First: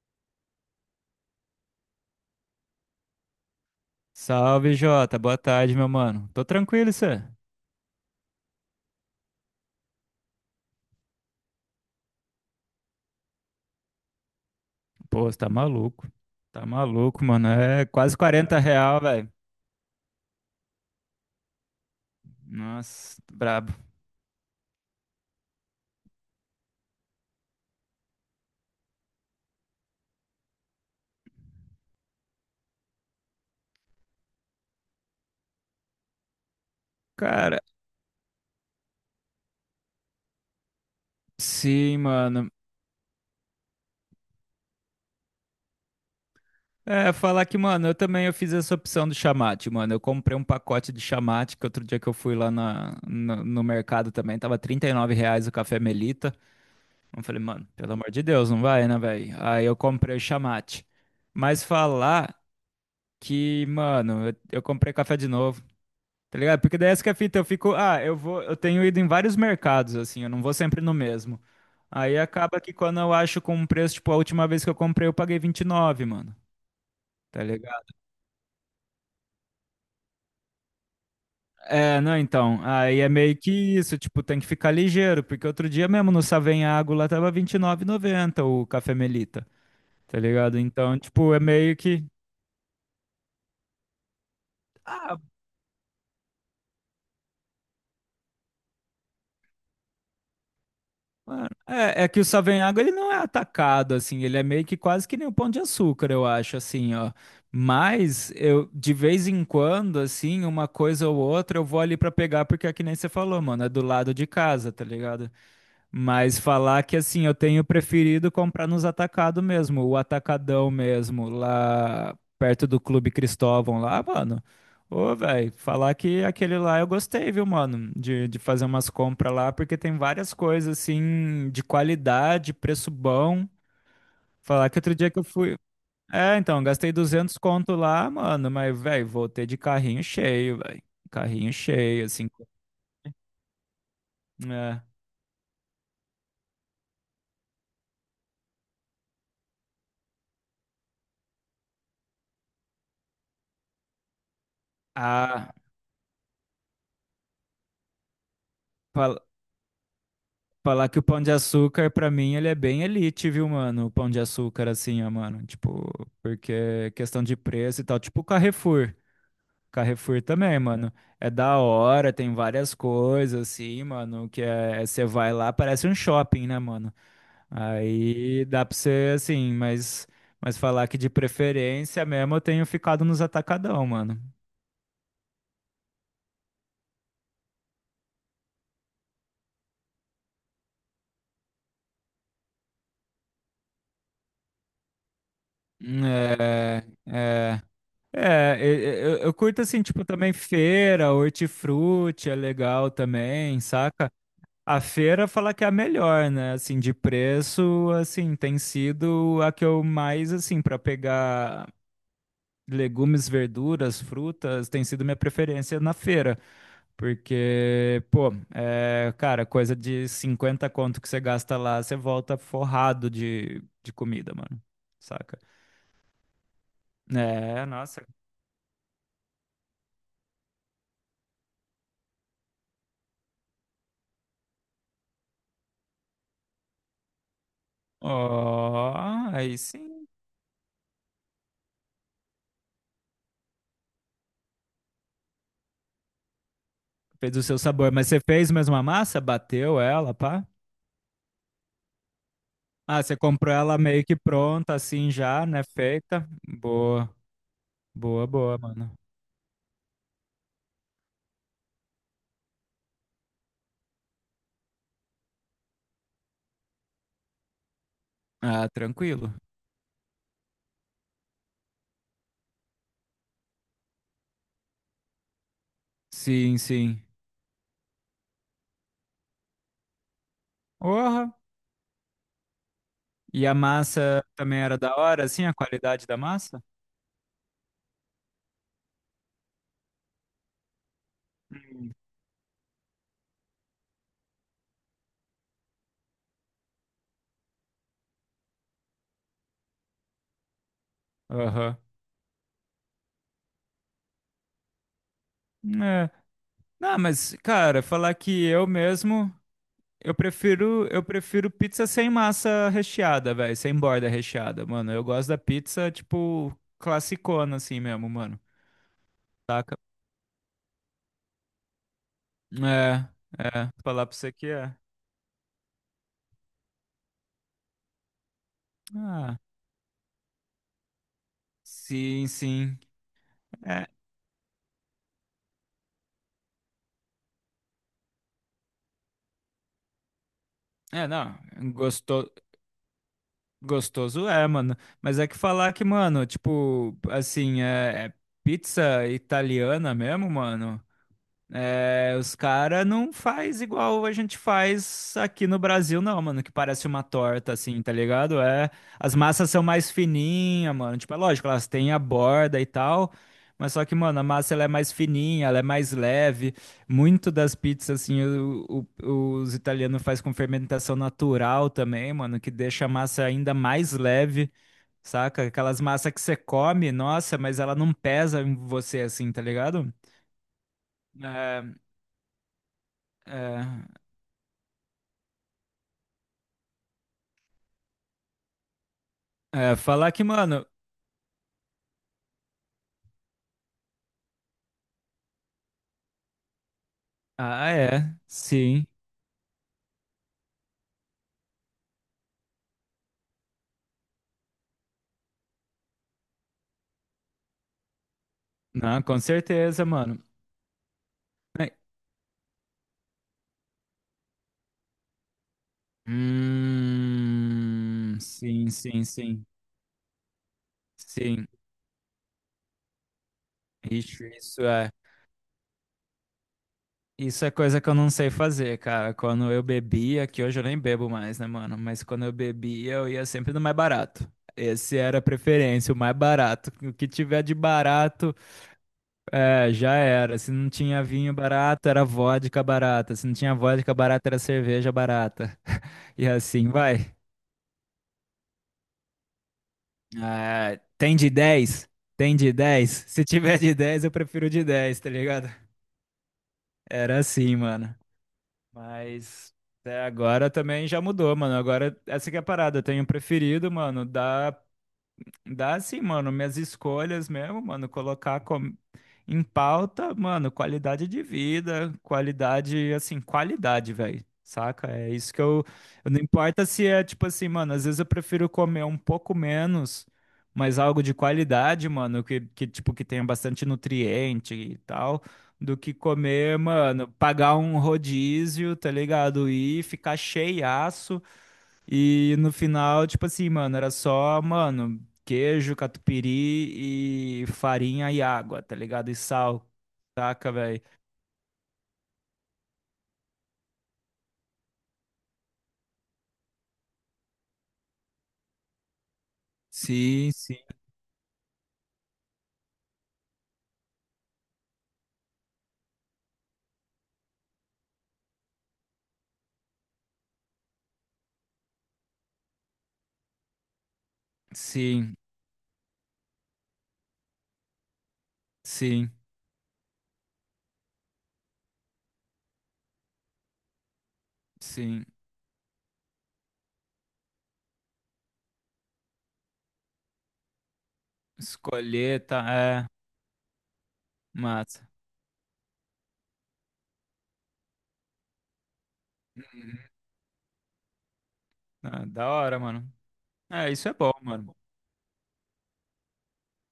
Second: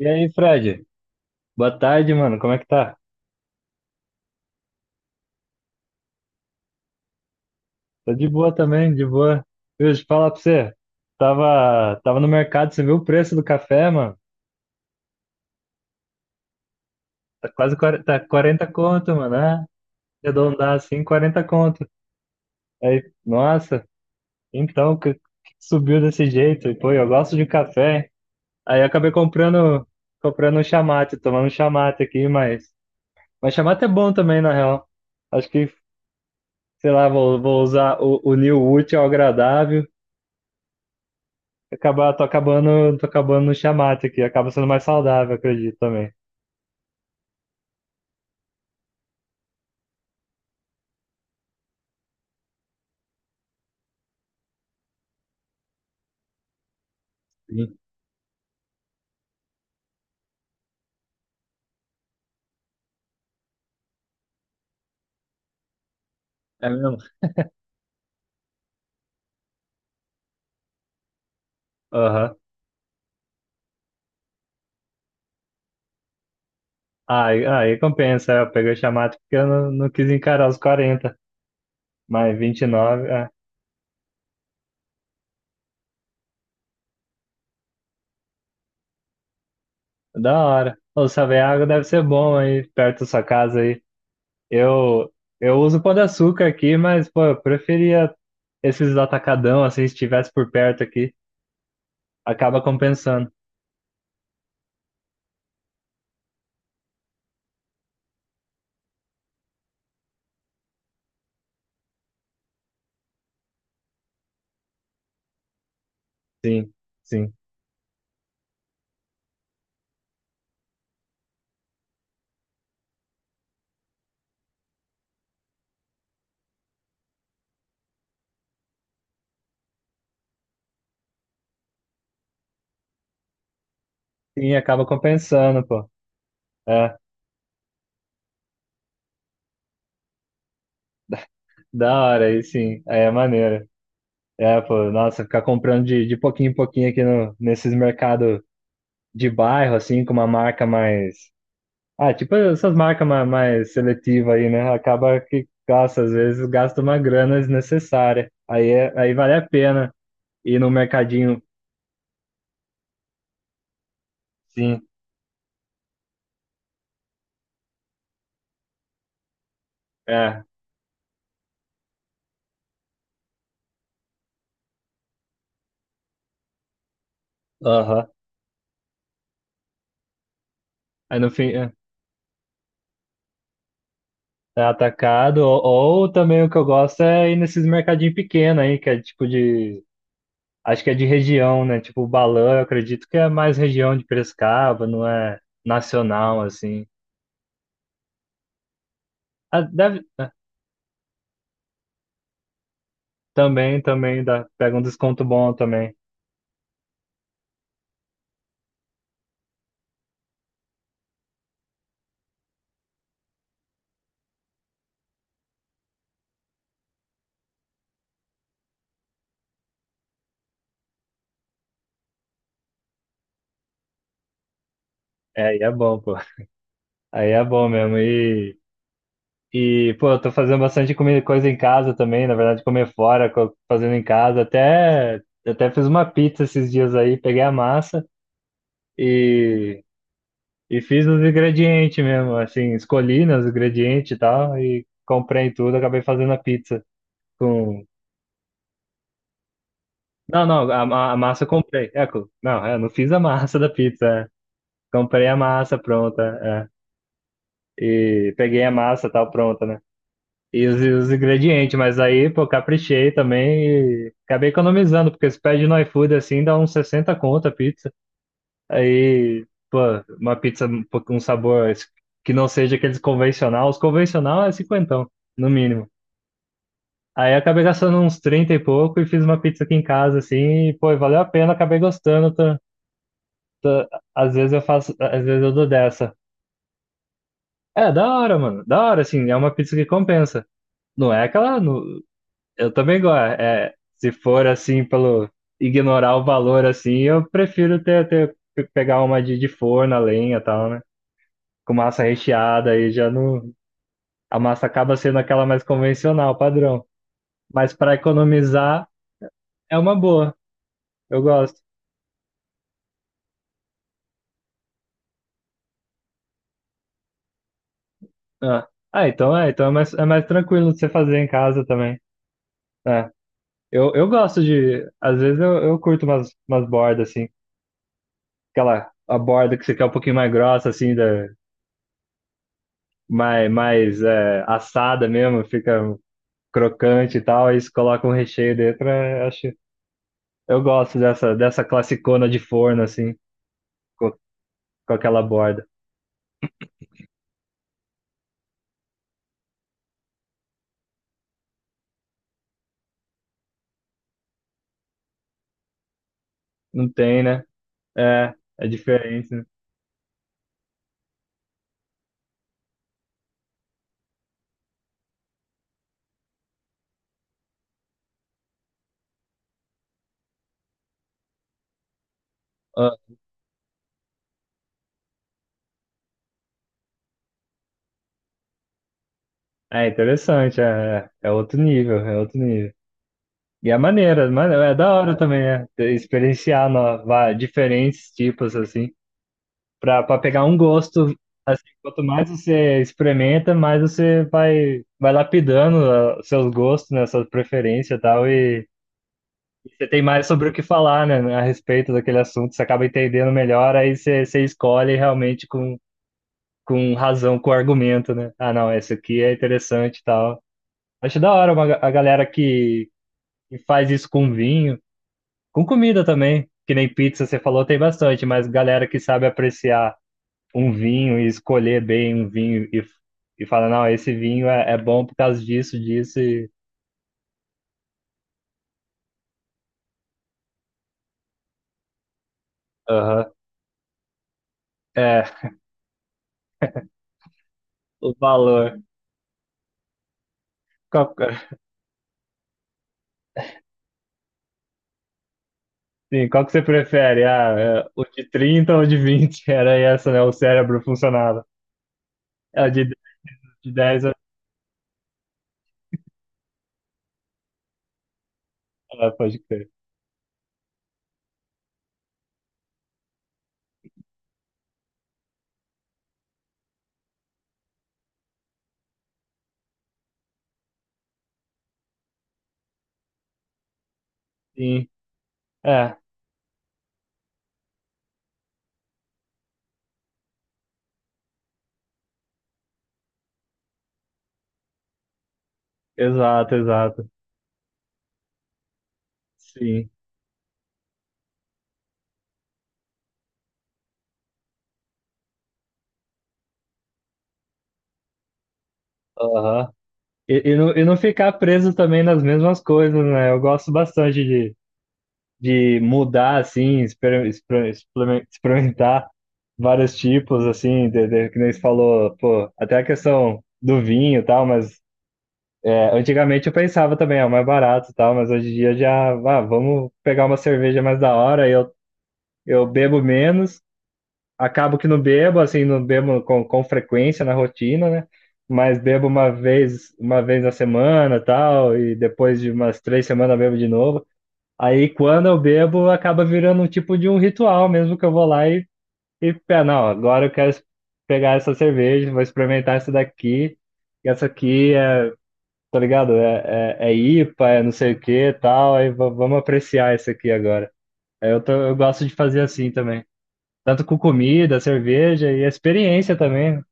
E aí, Fred? Boa tarde, mano. Como é que tá? Salve, Jota. Boa tarde, meu mano. Tô tranquilo, e cê? Tô de boa também, de boa. Viu, deixa eu falar pra você. Tava no mercado, você viu o preço do café, mano? Pô, você tá maluco. Tá maluco, mano. Tá quase É quarenta, quase tá 40 40 real, conto, velho. mano. Ah, arredondar assim, 40 conto. Aí, Nossa, brabo. nossa, então, que subiu desse jeito? E, pô, eu gosto de café, hein? Aí eu acabei comprando um chamate, tomando um chamate aqui, mas... Mas chamate é bom também, na real. Acho que, sei lá, vou, Cara, vou usar o unir o útil ao agradável. sim, Acabar, tô mano. acabando, tô acabando no chamate aqui, acaba sendo mais saudável, acredito também. É, falar que, mano, eu também eu fiz essa opção do chamate, mano. Eu comprei um pacote de chamate, que outro dia que eu fui lá na, no, no mercado também, tava R$ 39 o café Melita. Eu falei, mano, Sim, pelo amor de Deus, não vai, né, velho? Aí eu comprei o chamate. Mas falar que, mano, eu comprei café de novo. Tá ligado? é Porque daí mesmo. essa que é a fita, eu fico, ah, eu vou, eu tenho ido em vários mercados, assim, eu não vou sempre no mesmo. Aí Aham. acaba que quando eu acho com um preço, tipo, a última vez que eu comprei, eu paguei 29, mano. Tá Aí, aí ligado? compensa, eu peguei o chamate porque eu não quis encarar os quarenta, É, não, mas então, aí 29, é é, meio que isso, tipo, tem que ficar ligeiro, porque outro dia mesmo no Savenhago lá tava 29,90 o café Melita, tá da ligado? hora. Então, O tipo, é água meio deve ser que, bom aí, perto da sua casa aí. Eu, ah, eu uso pão de açúcar aqui, mas, pô, eu preferia esses atacadão, assim, se estivesse por perto aqui, mano, é que o acaba Savanhago ele não é compensando. atacado assim, ele é meio que quase que nem o Pão de Açúcar, eu acho assim, ó. Mas eu de vez em quando, assim, uma coisa ou outra, eu vou ali pra pegar, porque é que nem você falou, mano, é do lado de casa, tá ligado? Mas Sim, falar que assim, sim. eu tenho preferido comprar nos atacados mesmo, o atacadão mesmo, lá perto do Clube Cristóvão lá, mano. Ô, velho, falar que aquele lá eu gostei, viu, mano, de, fazer umas compras lá, porque tem várias coisas assim, de qualidade, preço bom. Sim, Falar que acaba outro dia que eu fui. compensando, pô. É, então, gastei É, 200 conto lá, mano, mas, velho, voltei de carrinho cheio, velho. Carrinho da cheio, hora assim. aí, sim. Aí é maneiro. É, É. pô, nossa, ficar comprando de pouquinho em pouquinho aqui no, nesses mercados de bairro, assim, com uma marca mais. Ah, tipo essas marcas mais, mais seletivas aí, né? Acaba que, Ah. nossa, às vezes gasta uma grana desnecessária. Aí, é, aí fal- vale a pena ir no Falar que o Pão de mercadinho, Açúcar, pra mim, ele é bem elite, viu, mano? O Pão de Açúcar, sim. assim, ó, mano. Tipo, porque é questão de preço e tal. Tipo o Carrefour. Carrefour É, também, mano. É da hora, tem várias coisas, assim, mano. Que é. Você vai lá, parece um shopping, né, mano? aham. Aí dá pra você, assim, mas. Mas falar que de Aí no fim, é, preferência mesmo eu tenho ficado nos atacadão, mano. é atacado. Ou também o que eu gosto é ir nesses mercadinhos pequenos aí, que é tipo de. Acho que é de região, né? Tipo, o balão, eu acredito que é mais região de Piracicaba, não é nacional, É. assim. É. É, eu curto Ah, assim, deve, tipo, também feira, hortifruti é legal também, também, saca? também, dá, pega A um desconto feira bom fala que é a também. melhor, né? Assim, de preço, assim, tem sido a que eu mais, assim, pra pegar legumes, verduras, frutas, tem sido minha preferência na feira. Porque, pô, é, cara, coisa de 50 conto que você gasta lá, você volta forrado de comida, mano. Saca? É, aí é bom, pô. Aí é É, bom mesmo. nossa. E pô, eu tô fazendo bastante comida, coisa em casa também, na verdade, comer fora, co- fazendo em casa. Até, até fiz uma pizza esses dias aí, peguei a massa Ó, aí e, sim. e fiz os ingredientes mesmo, assim, escolhi, né, os ingredientes e tal, e comprei tudo, acabei fazendo a pizza Fez o seu com sabor, mas você fez mesmo a massa? Bateu ela, pá? não, não, a, ma- a massa eu comprei. É, co- não, é, eu não Ah, fiz você a comprou massa da ela meio pizza, que é. pronta, assim Comprei a já, né? massa pronta, Feita. é. Boa, boa, E boa, peguei a mano. massa tal pronta, né? E os ingredientes, mas aí, pô, caprichei também e acabei economizando, porque se pede no iFood assim, dá uns 60 conto a pizza. Ah, tranquilo. Aí, pô, uma pizza um pouco- com um sabor que não seja aqueles convencional. Os convencional é 50, no mínimo. Sim, sim. Aí acabei gastando uns 30 e pouco e fiz uma pizza aqui em casa, assim, e, pô, valeu a Porra. pena, acabei gostando. E a massa Às vezes também eu era faço, da às hora, vezes assim, eu a dou qualidade dessa. da massa? É, da hora, mano. Da hora, assim, é uma pizza que compensa. Não é aquela, Hum. no- eu também gosto. É, é, se for assim, pelo ignorar o valor, assim, eu prefiro ter, ter pe- pegar uma de forno, a lenha e tal, né? Com Aham. massa recheada, aí já não. A massa acaba sendo aquela mais É. convencional, padrão. Não, mas, Mas cara, para falar que eu economizar, mesmo, é uma eu boa. prefiro, eu Eu prefiro gosto. pizza sem massa recheada, velho, sem borda recheada, mano. Eu gosto da pizza, tipo, classicona, assim mesmo, mano. Ah, ah, então é mais tranquilo de você fazer em casa também. É. É, é, falar eu pra você gosto que é. de. Às vezes eu curto umas, umas bordas, assim. Aquela a Ah, borda que você quer um pouquinho mais grossa, assim, da, sim, sim. mais, É, mais é, assada mesmo, fica crocante e tal. Aí você coloca um recheio dentro. É, acho, eu gosto dessa, não, dessa classicona gosto, de forno, assim, com, gostoso é, mano. com Mas aquela é que borda. falar que, mano, tipo, assim, é pizza italiana mesmo, mano. É, os caras não faz igual a gente faz aqui no Brasil, não, mano, que parece Não uma tem, né? torta, assim, tá É, ligado? é É, as diferente, né? massas são mais fininhas, mano. Tipo, é lógico, elas têm a borda e tal, mas só que, mano, a massa ela é mais fininha, ela é mais leve. Muito das pizzas, assim, os italianos faz com fermentação natural também, mano, que deixa a Ah, massa ainda mais leve, saca? Aquelas massas que você come, nossa, mas ela não pesa em você, assim, tá é ligado? interessante, é, é é outro É, nível, é outro nível. é. E é maneira, mano, é da hora também, é, ter- experienciar no, va- diferentes tipos, assim. É, Pra, falar pra que, pegar um mano. gosto, assim, quanto mais você experimenta, mais você vai, vai lapidando ah, os seus gostos, né, suas Ah, preferências e é. tal, Sim. e você tem mais sobre o que falar, né, a respeito daquele assunto, você acaba entendendo melhor, aí você, você escolhe realmente com razão, com argumento, né? Ah, não, esse Não, com aqui é certeza, interessante e mano. tal. Acho da hora uma, Ai, ga- a galera que faz isso com vinho, com comida também, que nem pizza você falou, tem hum, bastante, mas sim, galera que sim, sabe sim. apreciar um vinho e Sim. escolher bem um vinho e falar, não, esse Ixi, vinho isso é, é é. bom por causa disso, disso e. Isso é coisa que eu não sei fazer, cara. Quando eu bebia, que hoje eu nem bebo mais, né, mano? Mas quando eu bebia, eu ia Aham. sempre no mais barato. Esse era a É, preferência, o mais barato. O que tiver de o barato. valor. É, já era. Se não tinha Qual, vinho barato, era vodka barata. Se não tinha vodka barata, era cerveja barata. E sim, qual que você assim vai. prefere? Ah, é, o de 30 ou o de vinte? Era essa, né? O Ah, cérebro tem de funcionava. 10. Tem de É, o 10? Se tiver de de 10, dez eu é, prefiro de 10, tá ligado? Era assim, mano. pode Mas crer. até agora também já mudou, mano. Agora, essa que é a parada. Eu tenho preferido, mano, dar Dá assim, mano, minhas escolhas mesmo, mano, colocar em pauta, mano, qualidade de vida, qualidade, assim, qualidade, velho, Sim, saca? É isso que eu, é, não importa se é tipo assim, mano, às vezes eu prefiro comer um pouco menos, mas algo de qualidade, mano, que tipo, que tenha bastante nutriente e tal, do que exato, comer, mano, exato. pagar um rodízio, tá ligado? E Sim, ficar cheiaço e no final, tipo assim, mano, era só, mano, queijo, catupiry e farinha e água, tá ligado? E sal, aham. Saca, velho? E não ficar preso também nas mesmas coisas, né? Eu gosto bastante de mudar, assim, experimentar vários Sim, tipos, sim, assim, de, que nem você falou, pô, até a questão do vinho e tal, mas é, antigamente eu pensava também, é o mais barato e tal, mas hoje em dia já, ah, vamos pegar uma cerveja mais da hora, eu bebo menos, acabo que não sim, bebo, assim, não bebo com frequência na rotina, né? Mas bebo sim, uma vez na semana, tal, e depois de umas 3 semanas bebo de novo. Aí sim. quando eu bebo, acaba virando um tipo de um ritual mesmo que eu vou lá e pé, não, agora eu quero es- pegar essa cerveja, Escolher, vou experimentar tá? É, essa daqui, e essa aqui massa. é, tá ligado? É, é, é IPA, é não sei o que e tal, aí va- vamos apreciar esse aqui agora. Aí eu, tô- eu Ah, gosto de da fazer hora, assim mano. também. É, Tanto isso é com bom, mano. comida, cerveja e a experiência também, né?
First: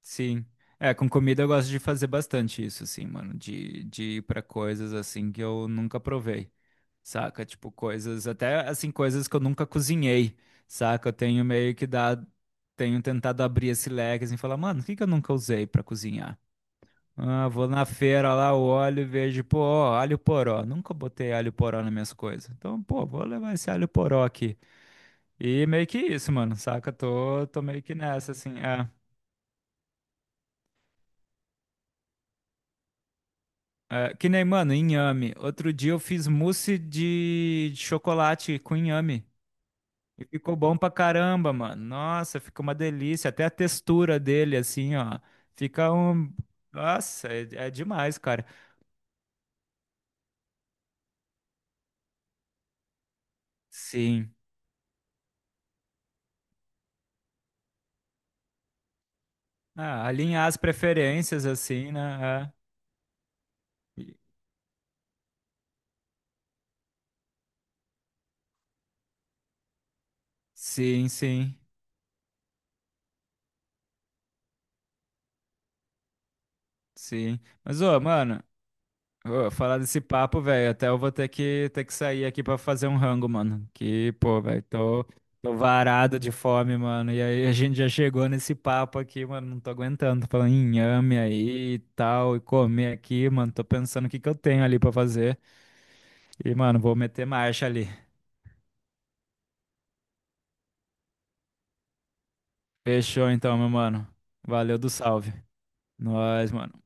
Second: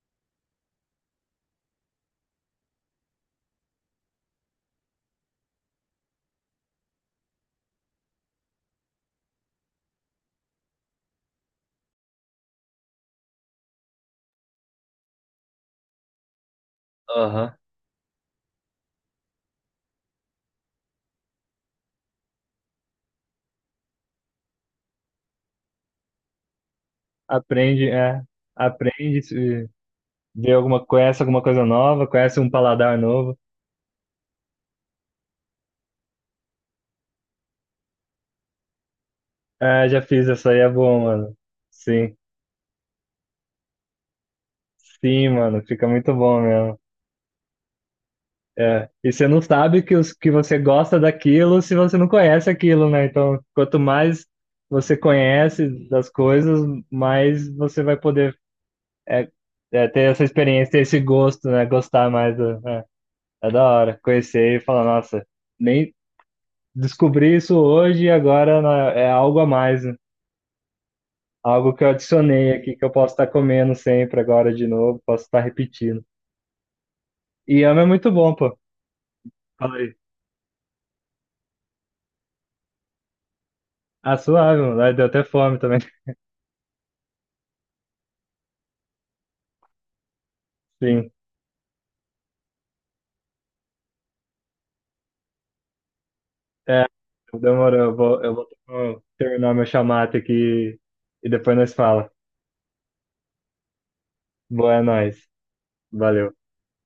Sim. É, com comida eu gosto de fazer bastante isso, assim, mano. De ir pra coisas assim que eu nunca provei. Saca? Tipo, coisas, até assim, coisas que eu nunca cozinhei, saca? Eu tenho meio que dado, tenho tentado abrir esse leque assim, e falar, mano, o que que eu nunca usei pra cozinhar? Ah, Aham. vou na feira lá, olho e vejo, pô, ó, alho poró. Nunca botei alho poró nas minhas coisas. Então, pô, vou levar esse alho poró aqui. E meio que isso, mano, saca? Tô meio Aprende, que é, nessa, assim, é. aprende, se- vê alguma, conhece alguma coisa nova, conhece um paladar novo. É, que nem, mano, inhame. Outro dia eu fiz mousse de chocolate com inhame. É, já E fiz essa ficou aí, é bom pra bom, mano. caramba, mano. Sim. Nossa, ficou uma delícia. Até a textura dele, assim, ó. Sim, mano, fica Fica muito um. bom mesmo. Nossa, é demais, cara. É. E você não sabe que, os, que você gosta daquilo se você não conhece aquilo, né? Então, quanto mais Sim. você conhece das coisas, mais você vai poder é, é, Ah, ter essa alinhar as experiência, ter esse preferências, gosto, né? assim, Gostar mais. né? Do- é, é da hora. É. Conhecer e falar, nossa, nem descobri isso hoje e agora, né, é algo a mais, né? Sim, sim, Algo que eu adicionei aqui, que eu posso estar comendo sempre agora de novo, posso estar repetindo. sim. E Mas, ama é ô, muito bom, mano. pô. Ô, Fala falar aí. desse papo, velho, até eu vou ter que sair aqui pra fazer um rango, mano. Que, Ah, pô, suave, velho, mano. Ai, tô, deu até tô fome também. varado de fome, mano. E aí a gente já chegou nesse papo aqui, mano, não tô aguentando. Tô falando em Sim. inhame aí e tal, e comer aqui, mano. Tô pensando o que que eu tenho ali pra fazer. E, mano, É, vou meter marcha demorou. ali. Eu vou terminar meu chamate aqui e depois nós fala. Fechou então, meu mano. Boa, Valeu é do nóis. salve. Valeu. Nós, mano.